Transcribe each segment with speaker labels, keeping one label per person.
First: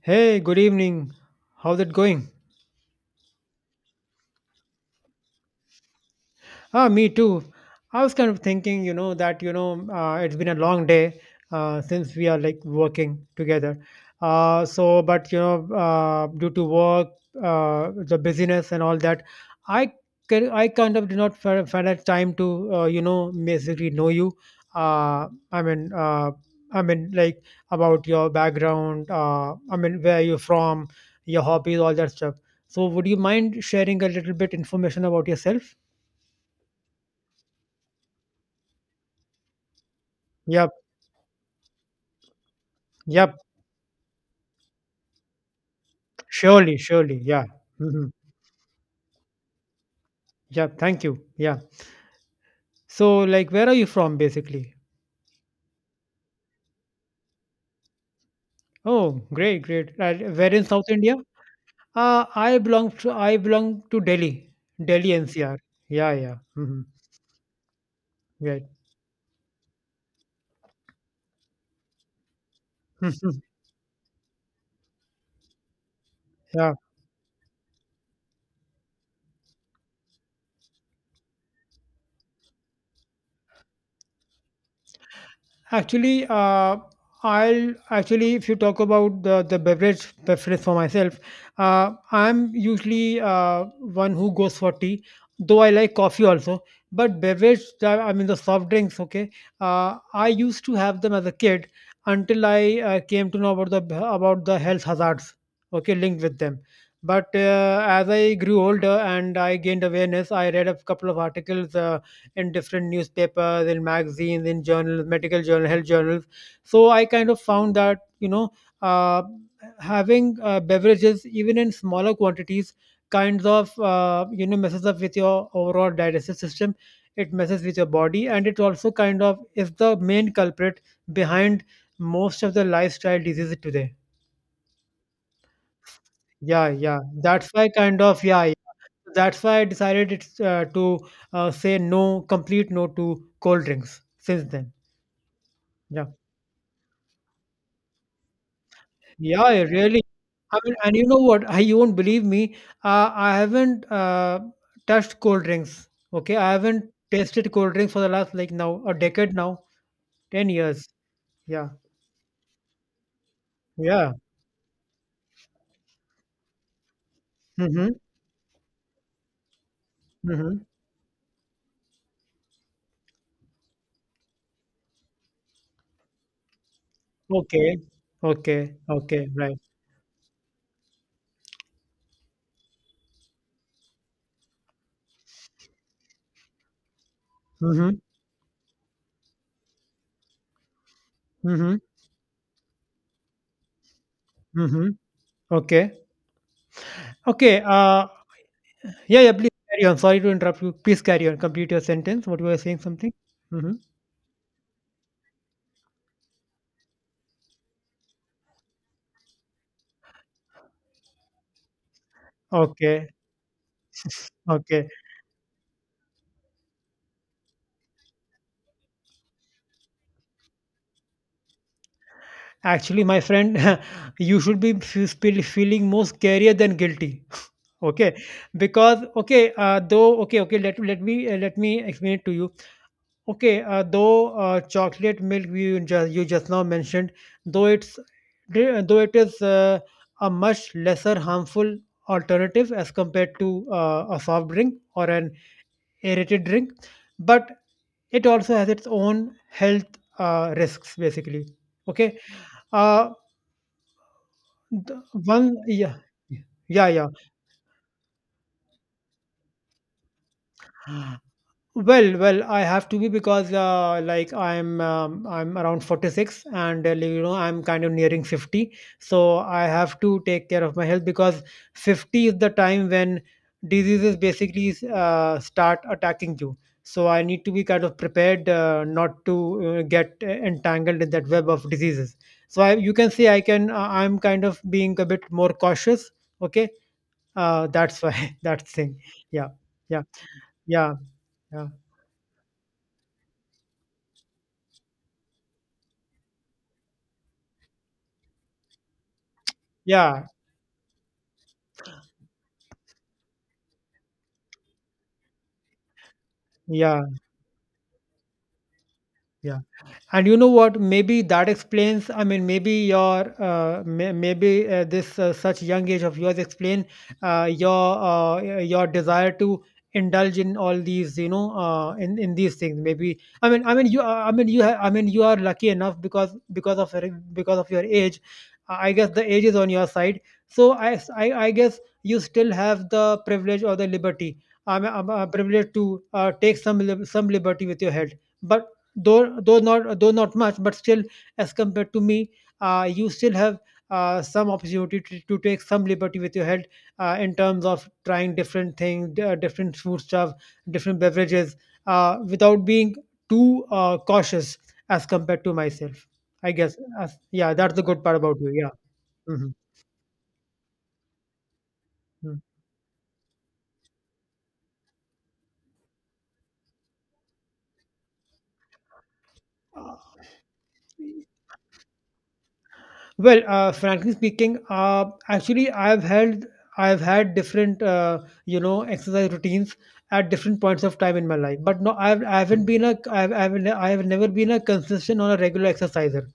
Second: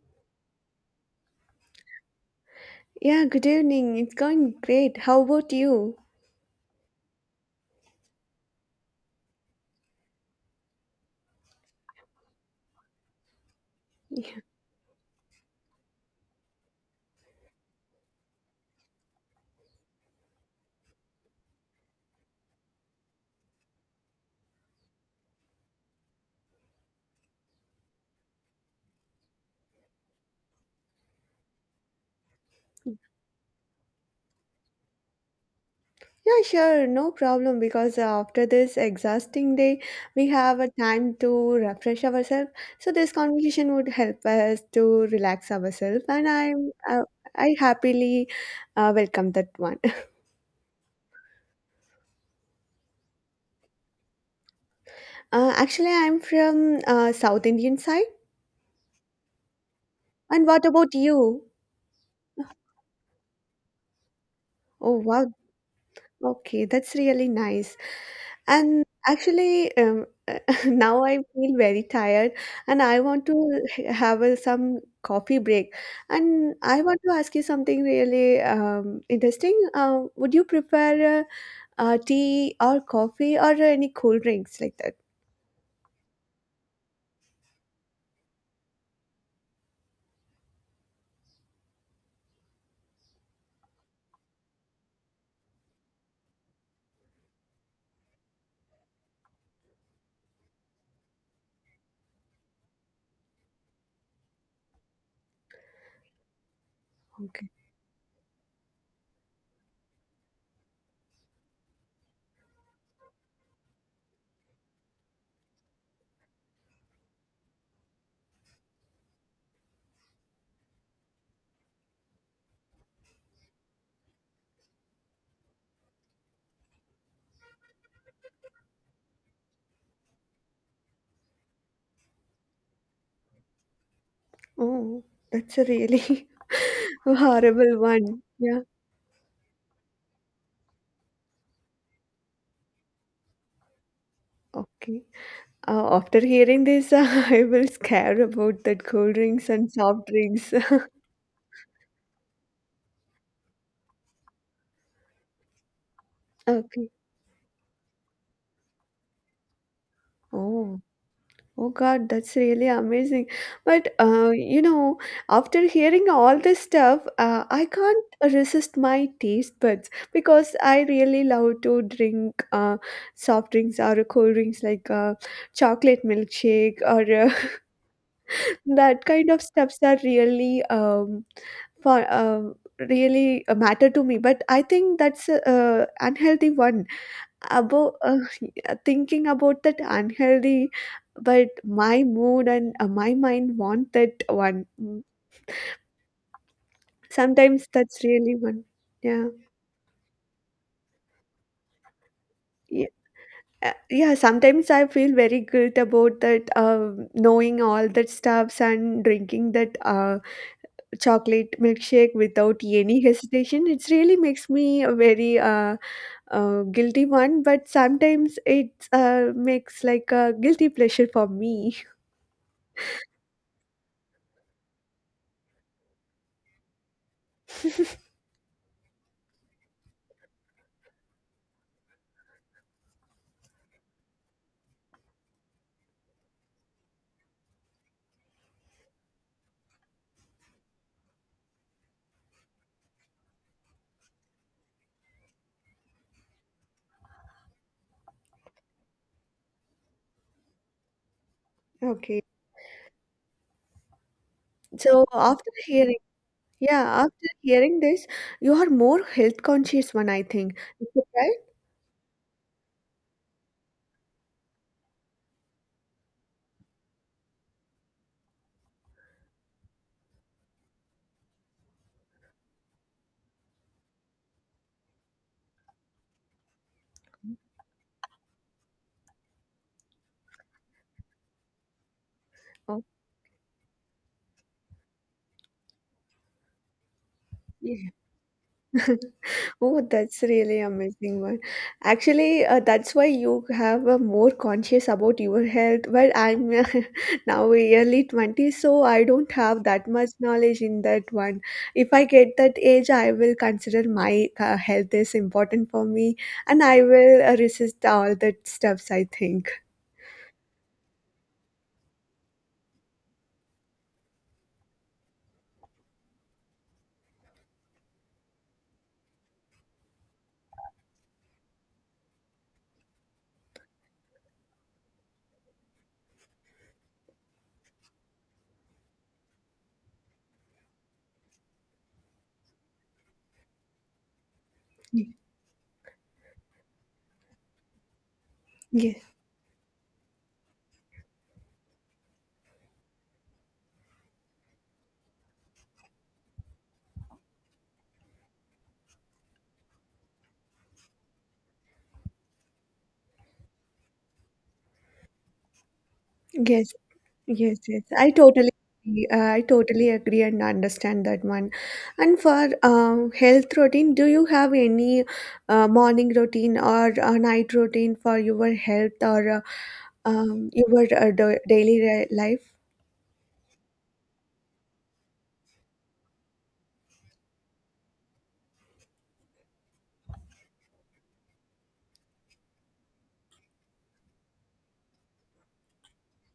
Speaker 1: Hey, good evening. How's it going?
Speaker 2: Yeah, good evening. It's going great. How about you?
Speaker 1: Ah, me too. I was kind of thinking, it's been a long day since we are like working together. Due to work, the busyness and all that, I I kind of did not find a time to, basically know you. Uh, I mean, uh, I mean, like about your background, where you're from, your hobbies, all that stuff. So, would you mind sharing a little bit information about yourself?
Speaker 2: Yeah, sure, no problem because after this exhausting day, we have
Speaker 1: Yeah.
Speaker 2: a time to refresh ourselves. So this
Speaker 1: Yep,
Speaker 2: conversation would help us to relax ourselves, and
Speaker 1: surely, surely. Yeah.
Speaker 2: I
Speaker 1: Hmm.
Speaker 2: happily welcome that one.
Speaker 1: Yeah, thank you. Yeah. So, like, where are you from, basically?
Speaker 2: Actually, I'm from South Indian side.
Speaker 1: Oh, great, great.
Speaker 2: And
Speaker 1: Where in
Speaker 2: what
Speaker 1: South
Speaker 2: about
Speaker 1: India?
Speaker 2: you?
Speaker 1: I belong to Delhi,
Speaker 2: Oh
Speaker 1: Delhi
Speaker 2: wow,
Speaker 1: NCR. Yeah, yeah.
Speaker 2: okay,
Speaker 1: Hmm.
Speaker 2: that's really nice.
Speaker 1: Right.
Speaker 2: And actually, now I feel very tired and I want to have some coffee break. And
Speaker 1: Yeah.
Speaker 2: I want to ask you something really interesting. Would you prefer tea or coffee or any cool drinks like that?
Speaker 1: Actually, if you talk about the beverage preference for myself, I'm usually one who goes for tea, though I like coffee also. But beverage, I mean the soft drinks, okay. I used to have them as a kid until I came to know about the health hazards, okay, linked with them. But
Speaker 2: Okay.
Speaker 1: as I grew older and I gained awareness, I read a couple of articles. In different newspapers, in magazines, in journals, medical journal, health journals. So I kind of found that, you know, uh, having beverages even in smaller quantities kinds of, you know, messes up with your overall digestive system. It messes with your body, and it also kind of is the main culprit behind most of the lifestyle diseases today.
Speaker 2: Oh, that's a really
Speaker 1: Yeah, yeah. That's why
Speaker 2: horrible
Speaker 1: kind of
Speaker 2: one.
Speaker 1: yeah. Yeah.
Speaker 2: Yeah.
Speaker 1: That's why I decided it's to say no, complete no to cold drinks since then.
Speaker 2: Okay.
Speaker 1: Yeah.
Speaker 2: After hearing this, I will scare about that cold
Speaker 1: Yeah,
Speaker 2: drinks
Speaker 1: I
Speaker 2: and
Speaker 1: really.
Speaker 2: soft drinks.
Speaker 1: I mean, and you know what? You won't believe me. I haven't touched cold drinks. Okay. I haven't
Speaker 2: Okay.
Speaker 1: tasted cold drinks for the last, like, now a decade now, 10
Speaker 2: Oh.
Speaker 1: years.
Speaker 2: Oh
Speaker 1: Yeah.
Speaker 2: God, that's really amazing. But
Speaker 1: Yeah.
Speaker 2: after hearing all this stuff, I
Speaker 1: Mm-hmm.
Speaker 2: can't resist my taste buds because
Speaker 1: Mm-hmm.
Speaker 2: I really love to drink soft drinks or cold drinks like chocolate milkshake or
Speaker 1: Okay. Okay.
Speaker 2: that
Speaker 1: Okay.
Speaker 2: kind of
Speaker 1: Right.
Speaker 2: stuffs are really for really matter to me. But I think that's unhealthy one about
Speaker 1: Mm-hmm.
Speaker 2: thinking about that unhealthy, but
Speaker 1: Mm-hmm.
Speaker 2: my mood and my mind want that one.
Speaker 1: Mm-hmm.
Speaker 2: Mm.
Speaker 1: Okay. Okay.
Speaker 2: Sometimes that's really one.
Speaker 1: Yeah.
Speaker 2: Yeah.
Speaker 1: Yeah. Please carry on. Sorry to interrupt you. Please carry on. Complete your sentence. What you were saying,
Speaker 2: Yeah,
Speaker 1: something? Mm-hmm.
Speaker 2: yeah, sometimes I feel very guilt about that, knowing all that stuffs and drinking that chocolate milkshake without any
Speaker 1: Okay.
Speaker 2: hesitation. It really makes me
Speaker 1: Okay.
Speaker 2: a very guilty one, but sometimes it makes like a guilty pleasure for me.
Speaker 1: Actually, my friend, you should be feeling more scarier than guilty. Okay, because okay, let me let me explain it to you. Okay, though chocolate milk you just now mentioned, though it's though it is a much lesser harmful alternative as compared to a soft drink or an aerated drink, but it also has its own health risks basically. Okay.
Speaker 2: Okay.
Speaker 1: uh, The
Speaker 2: So
Speaker 1: one yeah. Yeah,
Speaker 2: yeah,
Speaker 1: yeah.
Speaker 2: after hearing this, you are more health conscious one, I think. Is that right?
Speaker 1: Well, well, I have to be because like I'm around 46 and you know I'm kind of nearing 50. So I have to take care of my health because 50 is the time when diseases basically start attacking you. So I need to be kind of prepared not to get entangled in that web of diseases. So
Speaker 2: Oh,
Speaker 1: you can see I'm kind of being a bit more cautious, okay.
Speaker 2: yeah.
Speaker 1: That's why that thing. Yeah,
Speaker 2: Oh,
Speaker 1: yeah,
Speaker 2: that's really
Speaker 1: yeah,
Speaker 2: amazing one.
Speaker 1: yeah,
Speaker 2: Actually, that's why you have a more conscious about your health. But I'm now early 20, so I don't have that much
Speaker 1: yeah,
Speaker 2: knowledge in that one. If I get that age, I will consider my health is important for me, and I
Speaker 1: yeah,
Speaker 2: will resist all that stuffs, I think.
Speaker 1: yeah. And you know what, maybe that explains, maybe your, maybe this, such young age of yours explain your, your desire to indulge in all these, you know, in these things, maybe. I mean I mean you ha- I mean you are lucky enough because because of your age. I guess the age is on your side. So I guess you still have the privilege or the liberty. I'm privileged to take some liberty with your head, but
Speaker 2: Yes,
Speaker 1: though not much, but still, as compared to me, you still have some opportunity to take some liberty with your health, in terms of trying different things, different food stuff, different beverages, without being too cautious as compared to myself.
Speaker 2: yes.
Speaker 1: Yeah,
Speaker 2: Yes,
Speaker 1: that's the
Speaker 2: yes,
Speaker 1: good
Speaker 2: I
Speaker 1: part about
Speaker 2: totally
Speaker 1: you. Yeah.
Speaker 2: agree. I
Speaker 1: Mhm.
Speaker 2: totally agree and understand that one. And for health routine, do you have any morning routine or a night routine for your health or
Speaker 1: Mm.
Speaker 2: your daily life?
Speaker 1: Well, frankly speaking, actually, I've had different, you know, exercise routines at different points of time in my life. But no, I have never been a consistent or a regular exerciser.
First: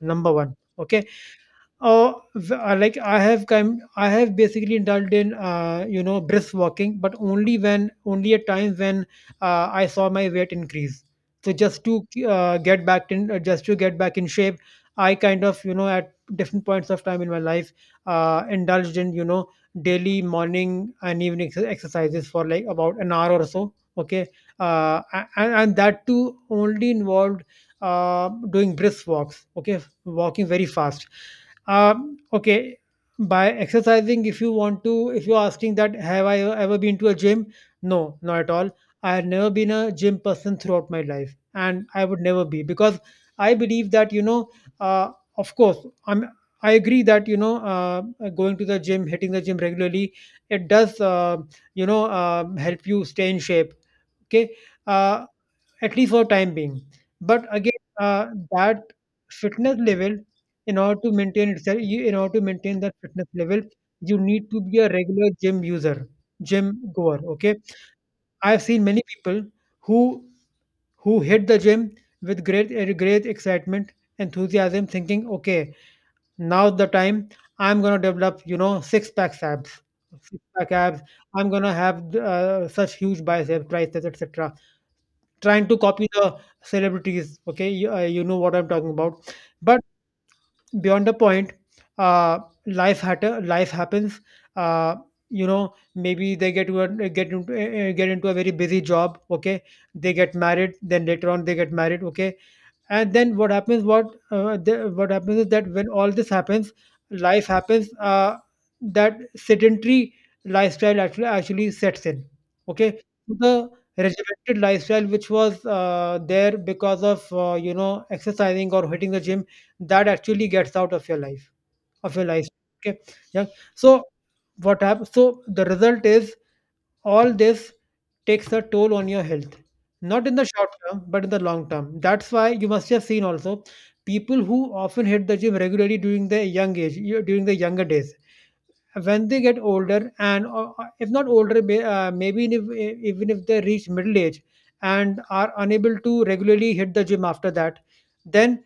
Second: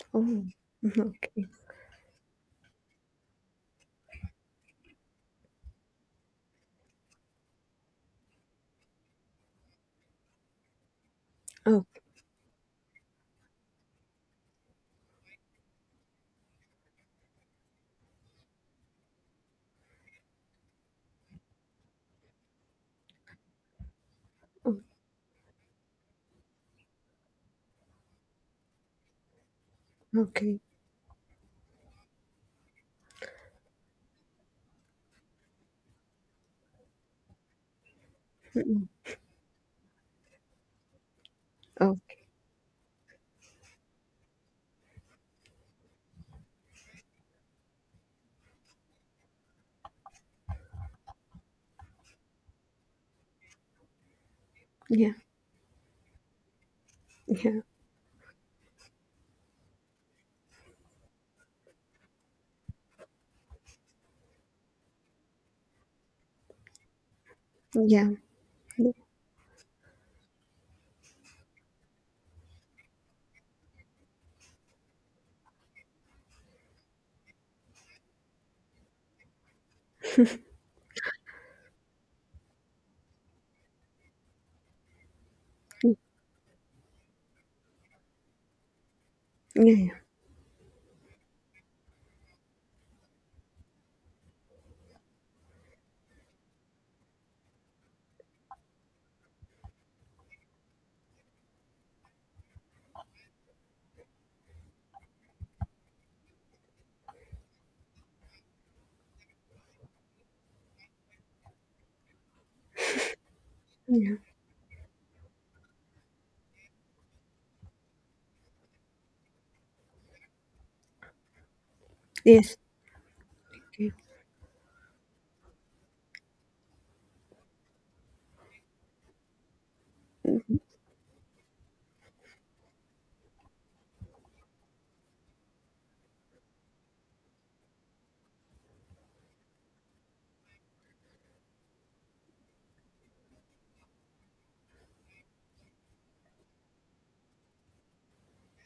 Speaker 1: Number
Speaker 2: Oh,
Speaker 1: one, okay.
Speaker 2: okay.
Speaker 1: Like I have basically indulged in, you know, brisk walking, but only at times when I saw my weight increase. So just
Speaker 2: Oh,
Speaker 1: to get back in, just to get back in shape, I kind of, you know, at different points of time in my life, indulged in, you know, daily morning and evening exercises for like about an hour or so. Okay,
Speaker 2: oh,
Speaker 1: and that too only involved doing brisk walks. Okay, walking
Speaker 2: okay.
Speaker 1: very fast. Okay, by exercising, if you want to, if you're asking that have I ever been to a gym, no, not at all.
Speaker 2: Mm.
Speaker 1: I have never been a gym person throughout my life, and
Speaker 2: Oh,
Speaker 1: I would never be because I believe that, you know, uh, of course, i'm I agree that, you know, going to the gym, hitting the gym regularly, it does, you know, help you stay in shape, okay,
Speaker 2: yeah,
Speaker 1: uh, at least for time being. But
Speaker 2: yeah,
Speaker 1: again, that fitness level, in order to maintain itself, in order to maintain that fitness level, you need to be a regular gym user, gym goer. Okay,
Speaker 2: yeah,
Speaker 1: I've seen
Speaker 2: yeah,
Speaker 1: many people who who hit the gym with great great excitement, enthusiasm, thinking, okay, now's the time. I'm gonna develop, you know, six pack abs, six pack abs. I'm gonna have such huge biceps, triceps, etc, trying to copy the celebrities. Okay, you know what I'm talking about. But
Speaker 2: yeah,
Speaker 1: beyond the point, uh life happens. uh you know, maybe they get to a, get into, get into a very busy job, okay. They get married, then later on they get married, okay. And then what happens is that when all this happens, life happens, that sedentary lifestyle actually sets in, okay. So the
Speaker 2: yeah.
Speaker 1: regimented lifestyle, which was there because of, you know, exercising or hitting the gym, that actually gets out of your life of your life
Speaker 2: Yes.
Speaker 1: okay, yeah.
Speaker 2: Okay.
Speaker 1: So what happens so the result is, all this takes a toll on your health, not in the short term, but in the long term. That's why you must have seen also people who often hit the gym regularly during their young age, during their younger days. When they get older, or if not older, maybe even if, even if they reach middle age and are unable to regularly hit the gym after that, then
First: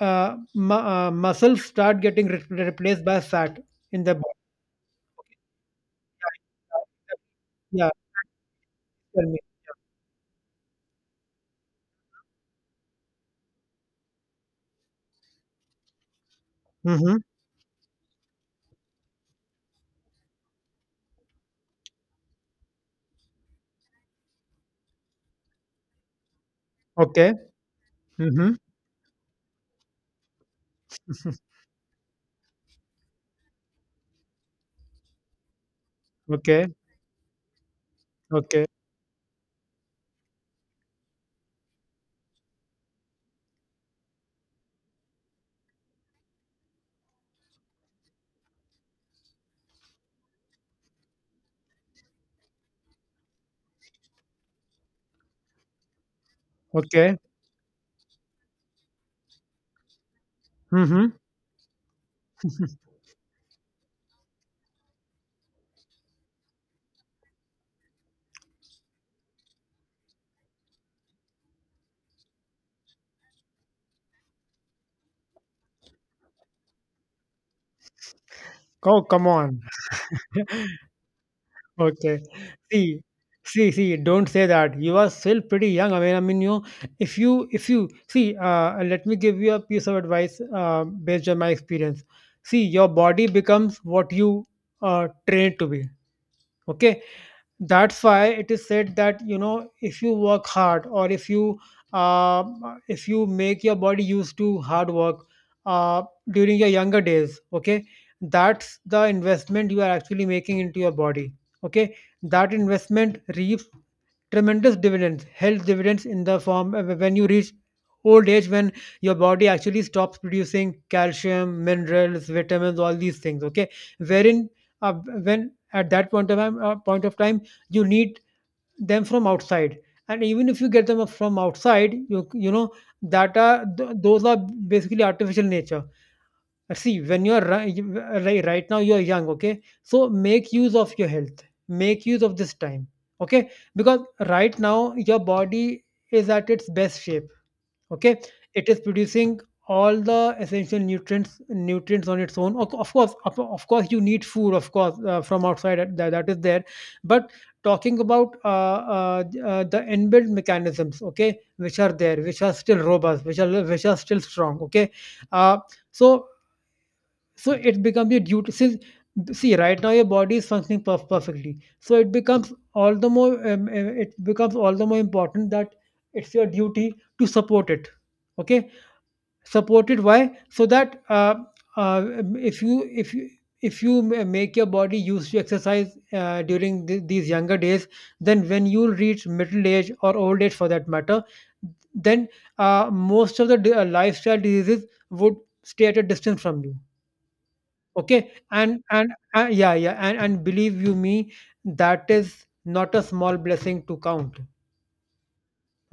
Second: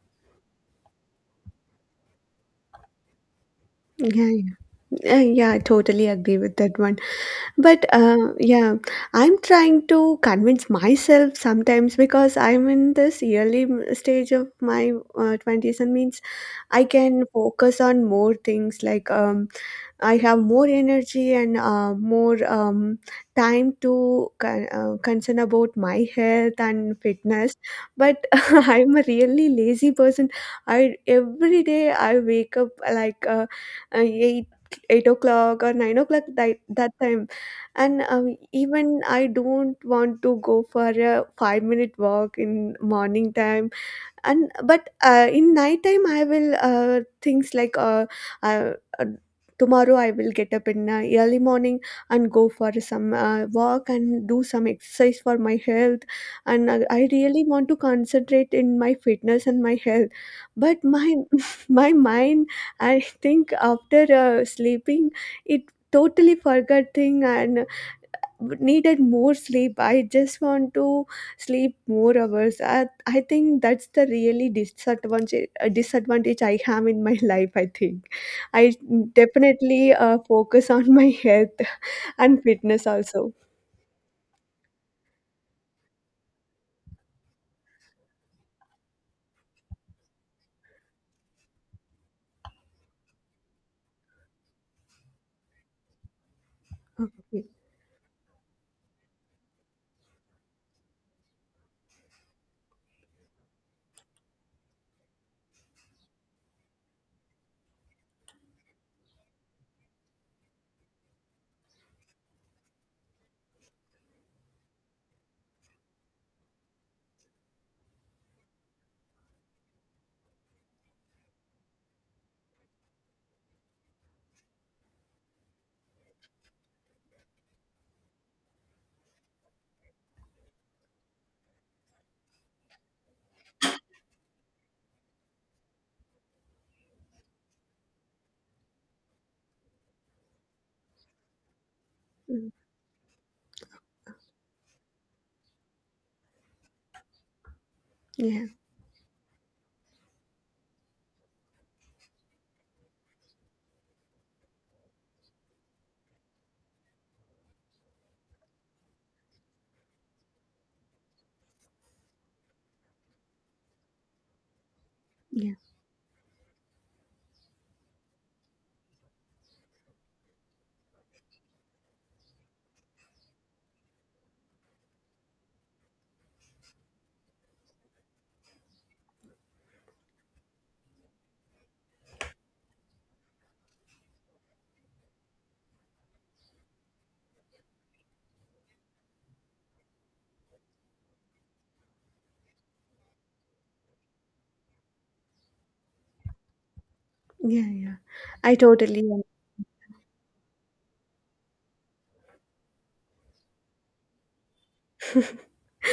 Speaker 1: muscles start getting replaced by fat in the
Speaker 2: Yeah,
Speaker 1: body.
Speaker 2: yeah. Yeah, I totally agree with that one. But
Speaker 1: Yeah,
Speaker 2: yeah,
Speaker 1: tell
Speaker 2: I'm
Speaker 1: me.
Speaker 2: trying to convince myself sometimes because I'm in this early stage of my 20s and means I
Speaker 1: Mm-hmm.
Speaker 2: can focus on more things like I have more energy and more time to concern about my health and
Speaker 1: Okay.
Speaker 2: fitness. But
Speaker 1: Mm-hmm.
Speaker 2: I'm a really lazy person. I Every day I wake up like uh, eight eight o'clock or 9 o'clock, that
Speaker 1: Okay,
Speaker 2: that time. And
Speaker 1: okay,
Speaker 2: even I don't want to go for a 5-minute walk in morning time. And but in night time I will things like uh, uh, tomorrow I will get up in early morning and go for some walk and do some exercise for my health. And I
Speaker 1: okay.
Speaker 2: really want to concentrate in my fitness and my health. But my
Speaker 1: Mm-hmm.
Speaker 2: my mind, I think after sleeping, it totally forgot thing and needed more sleep. I just want to sleep more hours. I think that's the really disadvantage disadvantage I have in my life. I think I
Speaker 1: Oh, come on.
Speaker 2: definitely focus on my health
Speaker 1: Okay.
Speaker 2: and fitness
Speaker 1: See,
Speaker 2: also.
Speaker 1: See, don't say that. You are still pretty young. If you, see, let me give you a piece of advice based on my experience. See, your body becomes what you train to be. Okay.
Speaker 2: Okay.
Speaker 1: That's why it is said that, you know, if you work hard, or if you, uh, if you make your body used to hard work, uh, during your younger days, okay, that's the investment you are actually making into your body, okay. That investment reaps tremendous dividends, health dividends, in the form, when you reach old age, when your body actually stops producing calcium, minerals, vitamins, all these things. Okay, wherein, uh, when at that point of time, you need them from outside, and even if you get them from outside, you know that those are basically artificial nature. See, when you're right now, you're young, okay? So make use of your health, make use of
Speaker 2: Mm.
Speaker 1: this time, okay? Because right now your body is at its best shape, okay?
Speaker 2: Yeah,
Speaker 1: It is producing all the essential nutrients on its own. Of course, you need food, of course, from outside, that is there. But talking about, the inbuilt mechanisms, okay, which are there, which are still robust, which are still strong, okay.
Speaker 2: yeah,
Speaker 1: Uh, so so it becomes your duty since see right now your body is functioning perfectly, so it becomes all the more it becomes all the more important that it's your duty to support it. Okay, support it why? So that if you if you make your body used to exercise during these younger days, then when you reach middle age or old age for that matter, then most of the lifestyle diseases would stay at a distance from you.
Speaker 2: yeah, yeah.
Speaker 1: Okay,
Speaker 2: I
Speaker 1: and
Speaker 2: totally
Speaker 1: and uh, yeah, yeah, and believe you me, that is not a small blessing to count.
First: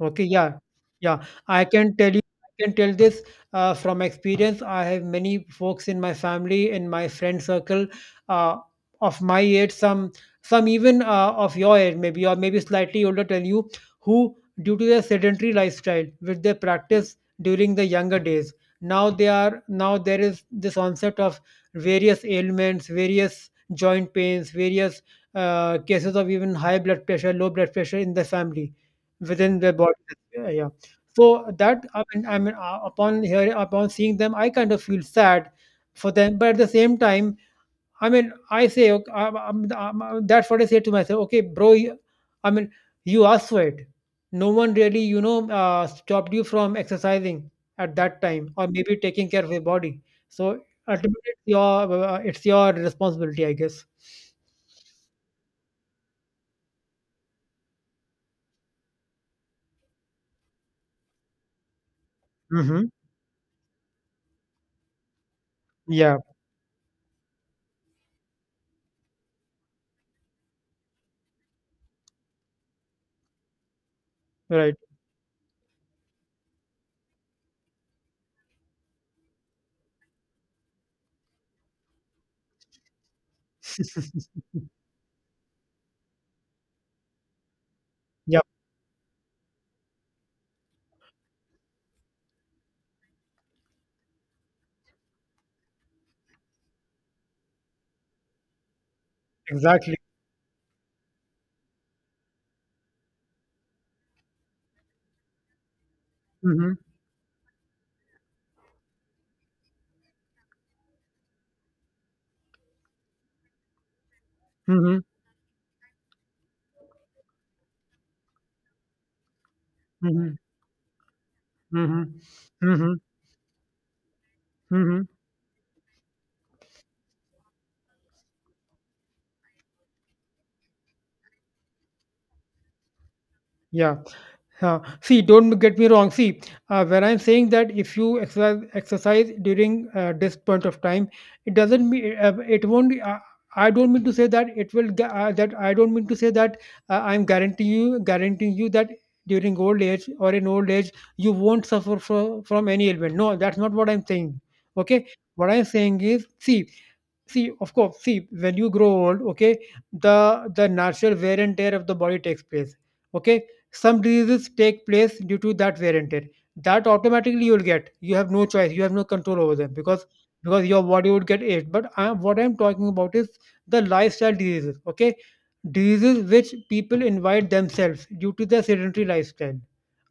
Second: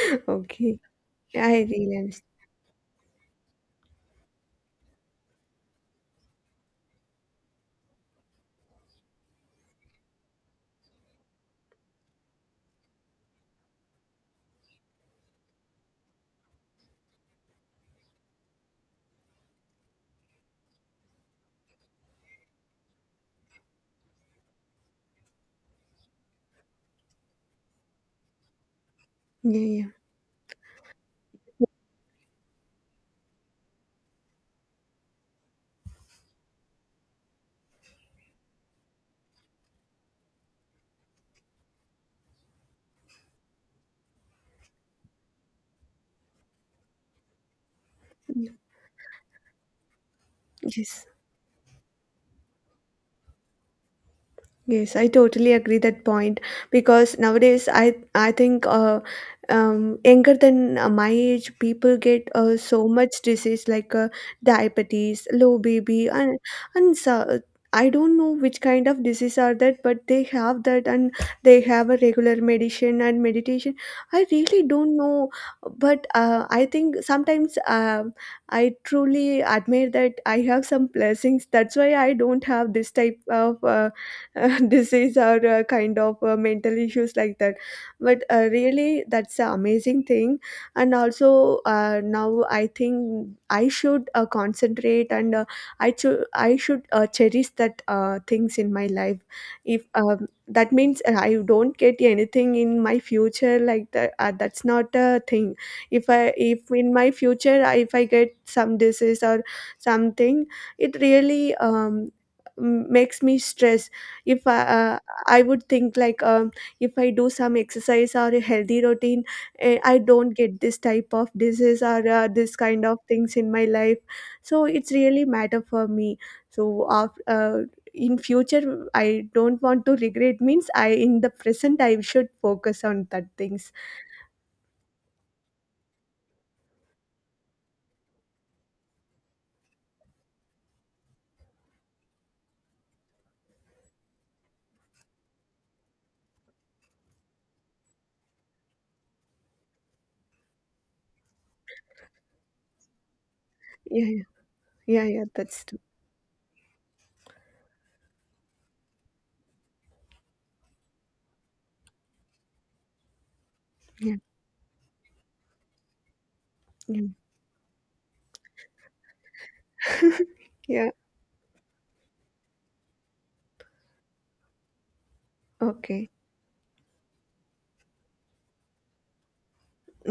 Speaker 1: Okay, yeah,
Speaker 2: okay,
Speaker 1: yeah.
Speaker 2: I
Speaker 1: I can
Speaker 2: really
Speaker 1: tell you,
Speaker 2: understand.
Speaker 1: I can tell this from experience. I have many folks in my family, in my friend circle, uh, of my age, some even of your age, maybe or maybe slightly older than you, who, due to their sedentary lifestyle, which they practice during the younger days, now they are now there is this onset of various ailments, various joint pains, various cases of even high blood pressure, low blood pressure in the family within
Speaker 2: Yeah,
Speaker 1: their
Speaker 2: yeah,
Speaker 1: body. Yeah, yeah. So that I mean, upon upon seeing them, I kind of feel sad for them. But at the same time, I mean, I say, okay, that's what I say to myself. Okay, bro, I mean, you asked for it. No one really, stopped you from exercising at that
Speaker 2: yeah.
Speaker 1: time, or maybe taking care of your body. So
Speaker 2: Yes.
Speaker 1: ultimately, it's your responsibility, I guess.
Speaker 2: Yes, I totally agree that point because nowadays I think younger than my age people get
Speaker 1: Mm-hmm.
Speaker 2: so much disease like diabetes, low BB,
Speaker 1: Yeah.
Speaker 2: and so, I don't know which kind of disease are that, but they have that and they have a regular medicine and meditation. I really
Speaker 1: Right.
Speaker 2: don't know, but I think sometimes I truly admire that I have some blessings. That's why I don't have this type of. Disease or kind of mental issues like that, but
Speaker 1: Yep.
Speaker 2: really that's an amazing thing. And also now I think I should concentrate and I should cherish that things in my life. If
Speaker 1: Exactly.
Speaker 2: that means I don't get anything in my future like that, that's not a thing. If
Speaker 1: Mm-hmm.
Speaker 2: in my future if I get some disease or something, it really makes me stress. If I
Speaker 1: Mm-hmm.
Speaker 2: I would think like if I do some exercise or a healthy routine, eh, I
Speaker 1: Mhm,
Speaker 2: don't get this type of disease or
Speaker 1: mhm,
Speaker 2: this kind of
Speaker 1: mhm,
Speaker 2: things in my life. So it's
Speaker 1: mhm.
Speaker 2: really matter for me. So uh, uh, in future, I don't want to regret means I in the present I should focus on that things.
Speaker 1: Yeah. See, don't get me wrong. See, when I'm saying that if you exercise, exercise during this point of time, it doesn't mean it won't. I don't mean to say that it will. Gu- that I don't mean to say that I'm guaranteeing you that during old age or in old age you won't suffer from any ailment. No, that's not what I'm
Speaker 2: Yeah, yeah,
Speaker 1: saying.
Speaker 2: yeah,
Speaker 1: Okay,
Speaker 2: yeah,
Speaker 1: what
Speaker 2: that's
Speaker 1: I'm
Speaker 2: true.
Speaker 1: saying is, see, see of course, see, when you grow old, okay, the natural wear and tear of the body takes place. Okay, some
Speaker 2: Yeah,
Speaker 1: diseases take place due to that wear and tear. That
Speaker 2: yeah,
Speaker 1: automatically you'll get, you have no choice, you have no control over them, because your
Speaker 2: yeah,
Speaker 1: body would get aged. But what I'm talking about is the lifestyle diseases, okay,
Speaker 2: okay,
Speaker 1: diseases which people invite themselves due to their sedentary lifestyle.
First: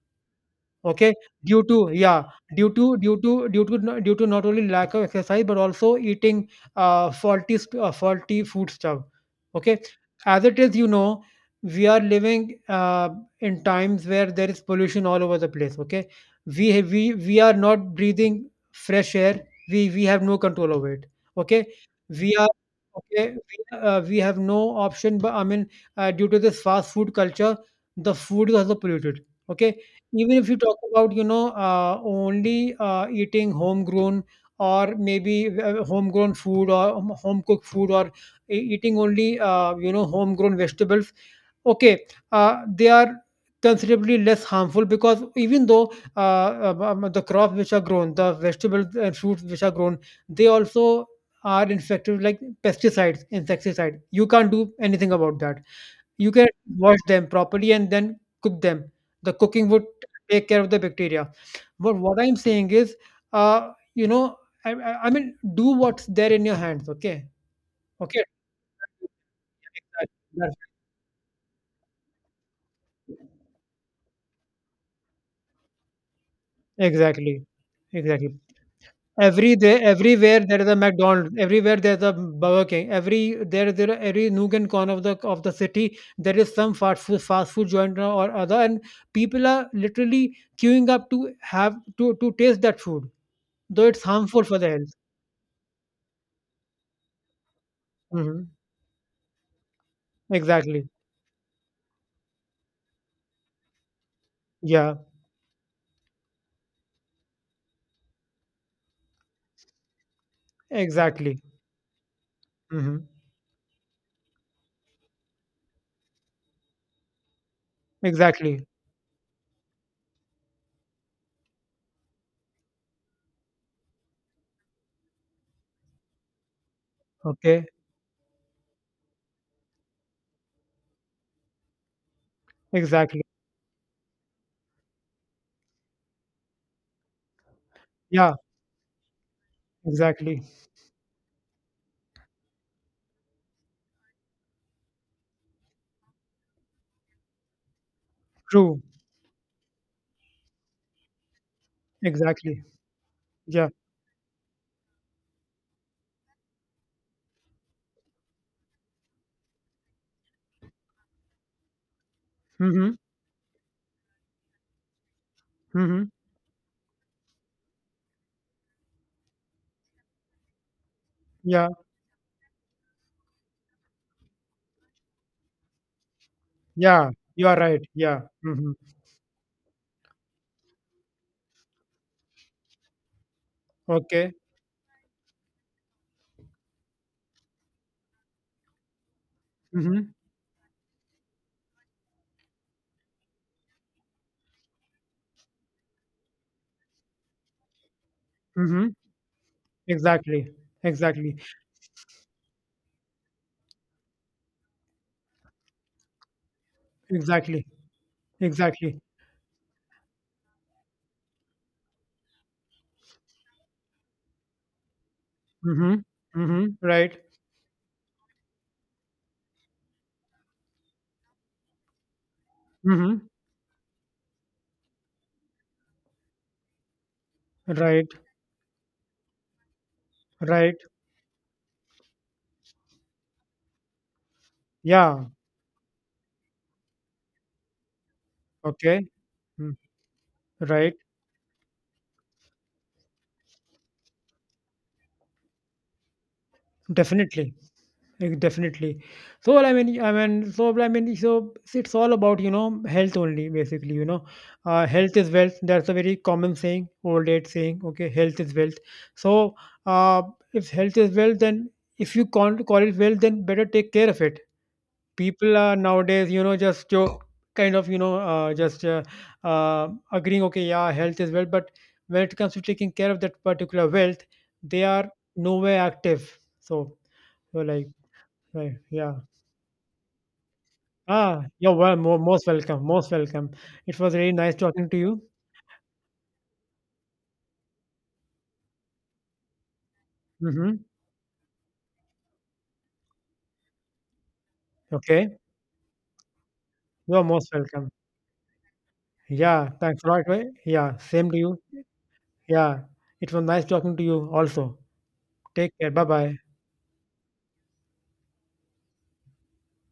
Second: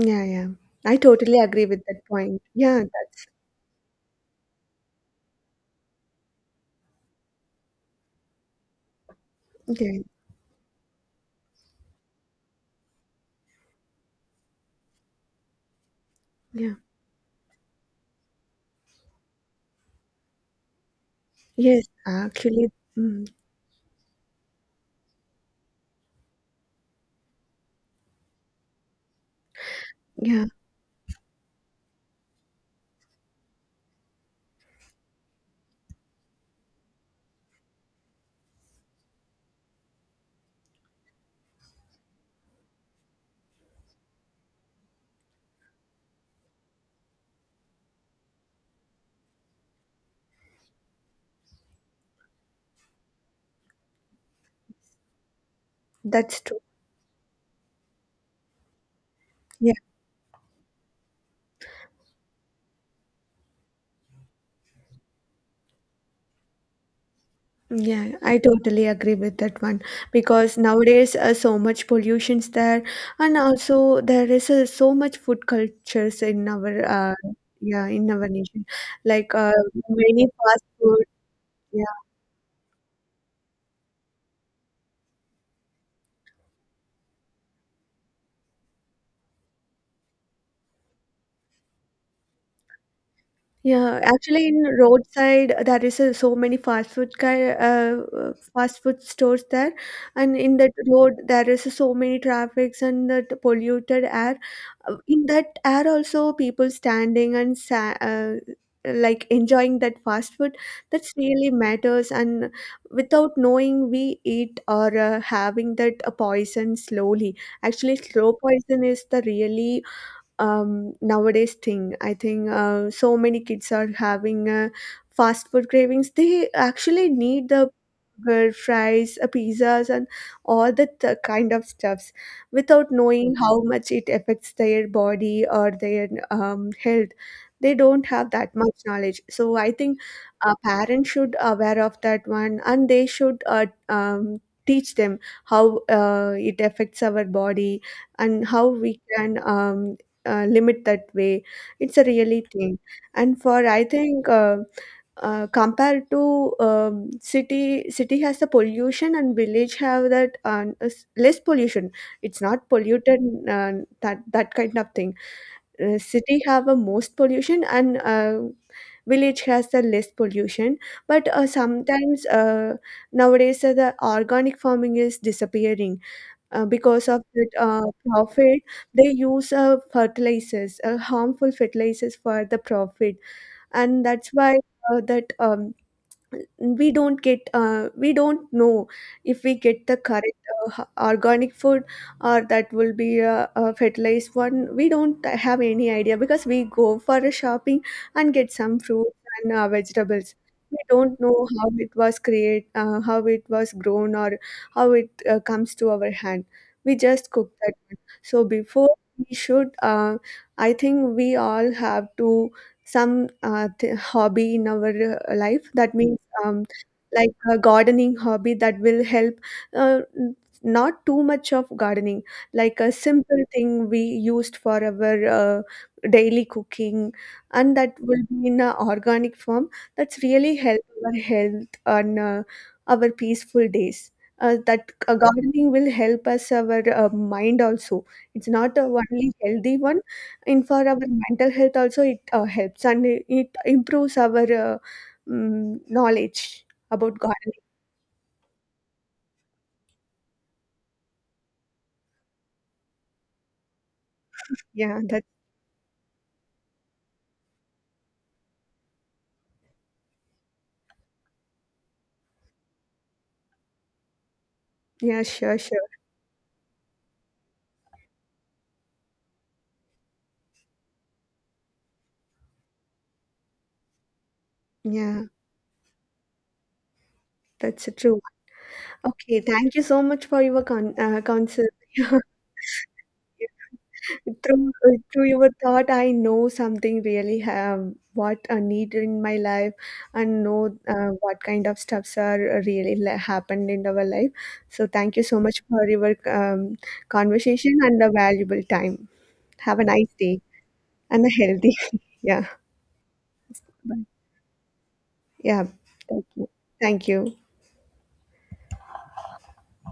Speaker 2: yeah, yeah, I
Speaker 1: Okay?
Speaker 2: totally
Speaker 1: Due
Speaker 2: agree with
Speaker 1: to
Speaker 2: that
Speaker 1: yeah,
Speaker 2: point.
Speaker 1: due
Speaker 2: Yeah,
Speaker 1: to due
Speaker 2: that's
Speaker 1: to due to no- due to not only lack of exercise, but also eating faulty food stuff. Okay?
Speaker 2: yeah,
Speaker 1: As it is, you know, we are living in times where there is pollution all over the place. Okay? We
Speaker 2: yeah,
Speaker 1: ha- we are not breathing fresh air. We have no control over it. Okay?
Speaker 2: yes,
Speaker 1: We are
Speaker 2: actually, mm.
Speaker 1: okay. We have no option. But I mean, due to this fast food culture, the food is also polluted. Okay, even
Speaker 2: Yeah.
Speaker 1: if you talk about, you know, only eating homegrown or maybe homegrown food or home cooked food or eating only, you know, homegrown vegetables, okay, they are considerably less harmful, because even though the crops which are grown, the vegetables and fruits which are grown, they also are infected with, like, pesticides, insecticides. You can't do anything about that. You
Speaker 2: That's
Speaker 1: can
Speaker 2: true.
Speaker 1: wash them properly and then cook them. The cooking
Speaker 2: Yeah,
Speaker 1: would take care of the bacteria. But what I'm saying is, you know, I mean, do what's there in your hands. Okay,
Speaker 2: yeah,
Speaker 1: okay.
Speaker 2: I totally agree with that one because
Speaker 1: Exactly.
Speaker 2: nowadays so much pollution's there, and also there is so much food cultures in our
Speaker 1: Exactly.
Speaker 2: yeah in our
Speaker 1: Exactly.
Speaker 2: nation, like
Speaker 1: Every day,
Speaker 2: many
Speaker 1: everywhere there
Speaker 2: fast
Speaker 1: is a
Speaker 2: food.
Speaker 1: McDonald's. Everywhere
Speaker 2: Yeah,
Speaker 1: there's a Burger King. Every nook and corner of the city, there is some fast food joint or other, and people are literally queuing up to have to taste that food. Though
Speaker 2: yeah,
Speaker 1: it's harmful
Speaker 2: actually,
Speaker 1: for
Speaker 2: in
Speaker 1: the health.
Speaker 2: roadside there is so many fast food guy,
Speaker 1: Mhm.
Speaker 2: fast food stores there, and in that
Speaker 1: Exactly.
Speaker 2: road there is so many traffics and that polluted air.
Speaker 1: Yeah,
Speaker 2: In that air also, people standing and sa like enjoying that fast food. That's
Speaker 1: exactly.
Speaker 2: really matters, and
Speaker 1: Mhm.
Speaker 2: without knowing, we eat or having that poison slowly. Actually, slow
Speaker 1: Exactly.
Speaker 2: poison is the really nowadays thing. I think so many kids are having fast food cravings. They actually need
Speaker 1: Okay.
Speaker 2: the burger, fries, pizzas, and all that kind of stuffs without
Speaker 1: Exactly.
Speaker 2: knowing how much it affects their body or their health. They don't have
Speaker 1: Yeah,
Speaker 2: that much knowledge. So I think
Speaker 1: exactly.
Speaker 2: parents should aware of that one, and they should teach them how it affects our body and how
Speaker 1: True.
Speaker 2: we can limit that way. It's a really
Speaker 1: Exactly.
Speaker 2: thing. And for
Speaker 1: Yeah.
Speaker 2: I think compared to city has the pollution and village have that less pollution. It's not
Speaker 1: Mhm.
Speaker 2: polluted, uh, that kind of thing.
Speaker 1: Mhm.
Speaker 2: City have a most pollution and village has the less pollution. But
Speaker 1: Yeah.
Speaker 2: sometimes nowadays the organic farming is disappearing because
Speaker 1: Yeah.
Speaker 2: of
Speaker 1: You
Speaker 2: that
Speaker 1: are right. Yeah.
Speaker 2: profit.
Speaker 1: Mhm.
Speaker 2: They use fertilizers, harmful fertilizers for the profit, and that's
Speaker 1: Okay.
Speaker 2: why that we don't get we don't know if we get the
Speaker 1: Mhm.
Speaker 2: correct organic food or that will be a fertilized one. We don't have any idea because we go for a shopping and get some
Speaker 1: Mhm.
Speaker 2: fruits and vegetables.
Speaker 1: Exactly.
Speaker 2: We don't
Speaker 1: Exactly.
Speaker 2: know how it was create how it was grown or how it comes to our hand. We just cook
Speaker 1: Exactly.
Speaker 2: that one. So before
Speaker 1: Exactly.
Speaker 2: we should I think we all have to some hobby in our life, that
Speaker 1: Mhm.
Speaker 2: means um,
Speaker 1: Mhm. Right.
Speaker 2: like a gardening hobby that will help uh, n- not too much of gardening, like a
Speaker 1: Mhm.
Speaker 2: simple thing we used for our daily cooking, and that
Speaker 1: Right.
Speaker 2: will be in an organic form. That's really
Speaker 1: Right.
Speaker 2: help our health and our peaceful days. That
Speaker 1: Yeah.
Speaker 2: gardening will help us our mind also. It's not a
Speaker 1: Okay.
Speaker 2: only
Speaker 1: Mm.
Speaker 2: healthy one, and for
Speaker 1: Right.
Speaker 2: our mental health also it helps, and it improves our knowledge about God.
Speaker 1: Definitely. Like, definitely. So well, so it's all about, you know, health only, basically. You know,
Speaker 2: Yeah,
Speaker 1: health
Speaker 2: that.
Speaker 1: is wealth. That's a very common saying, old age saying. Okay, health is wealth. So uh, if health is wealth, then if you can't call it wealth, then better take care of it.
Speaker 2: Yeah,
Speaker 1: People
Speaker 2: sure,
Speaker 1: are
Speaker 2: sure.
Speaker 1: nowadays, you know, just jo- kind of you know just agreeing. Okay, yeah, health is wealth, but when it comes to taking care of that particular wealth, they are
Speaker 2: Yeah,
Speaker 1: nowhere active. So, so like,
Speaker 2: that's true.
Speaker 1: right, yeah.
Speaker 2: Okay, thank you so much for your con
Speaker 1: Ah,
Speaker 2: counsel.
Speaker 1: you're well. Mo Most welcome, most
Speaker 2: Yeah.
Speaker 1: welcome. It was really nice
Speaker 2: Through,
Speaker 1: talking to you.
Speaker 2: Through your thought, I know something really have what I need in my life and know
Speaker 1: Mhm.
Speaker 2: what kind of stuffs are really happened in our life. So thank you
Speaker 1: Okay.
Speaker 2: so much for your
Speaker 1: You're most
Speaker 2: conversation
Speaker 1: welcome.
Speaker 2: and the valuable time.
Speaker 1: Yeah,
Speaker 2: Have a
Speaker 1: thanks a
Speaker 2: nice
Speaker 1: lot.
Speaker 2: day
Speaker 1: Right? Yeah,
Speaker 2: and a
Speaker 1: same to you.
Speaker 2: healthy. Yeah.
Speaker 1: Yeah, it was nice talking to
Speaker 2: Bye.
Speaker 1: you also.
Speaker 2: Yeah.
Speaker 1: Take care. Bye
Speaker 2: Thank
Speaker 1: bye.
Speaker 2: you. Thank you.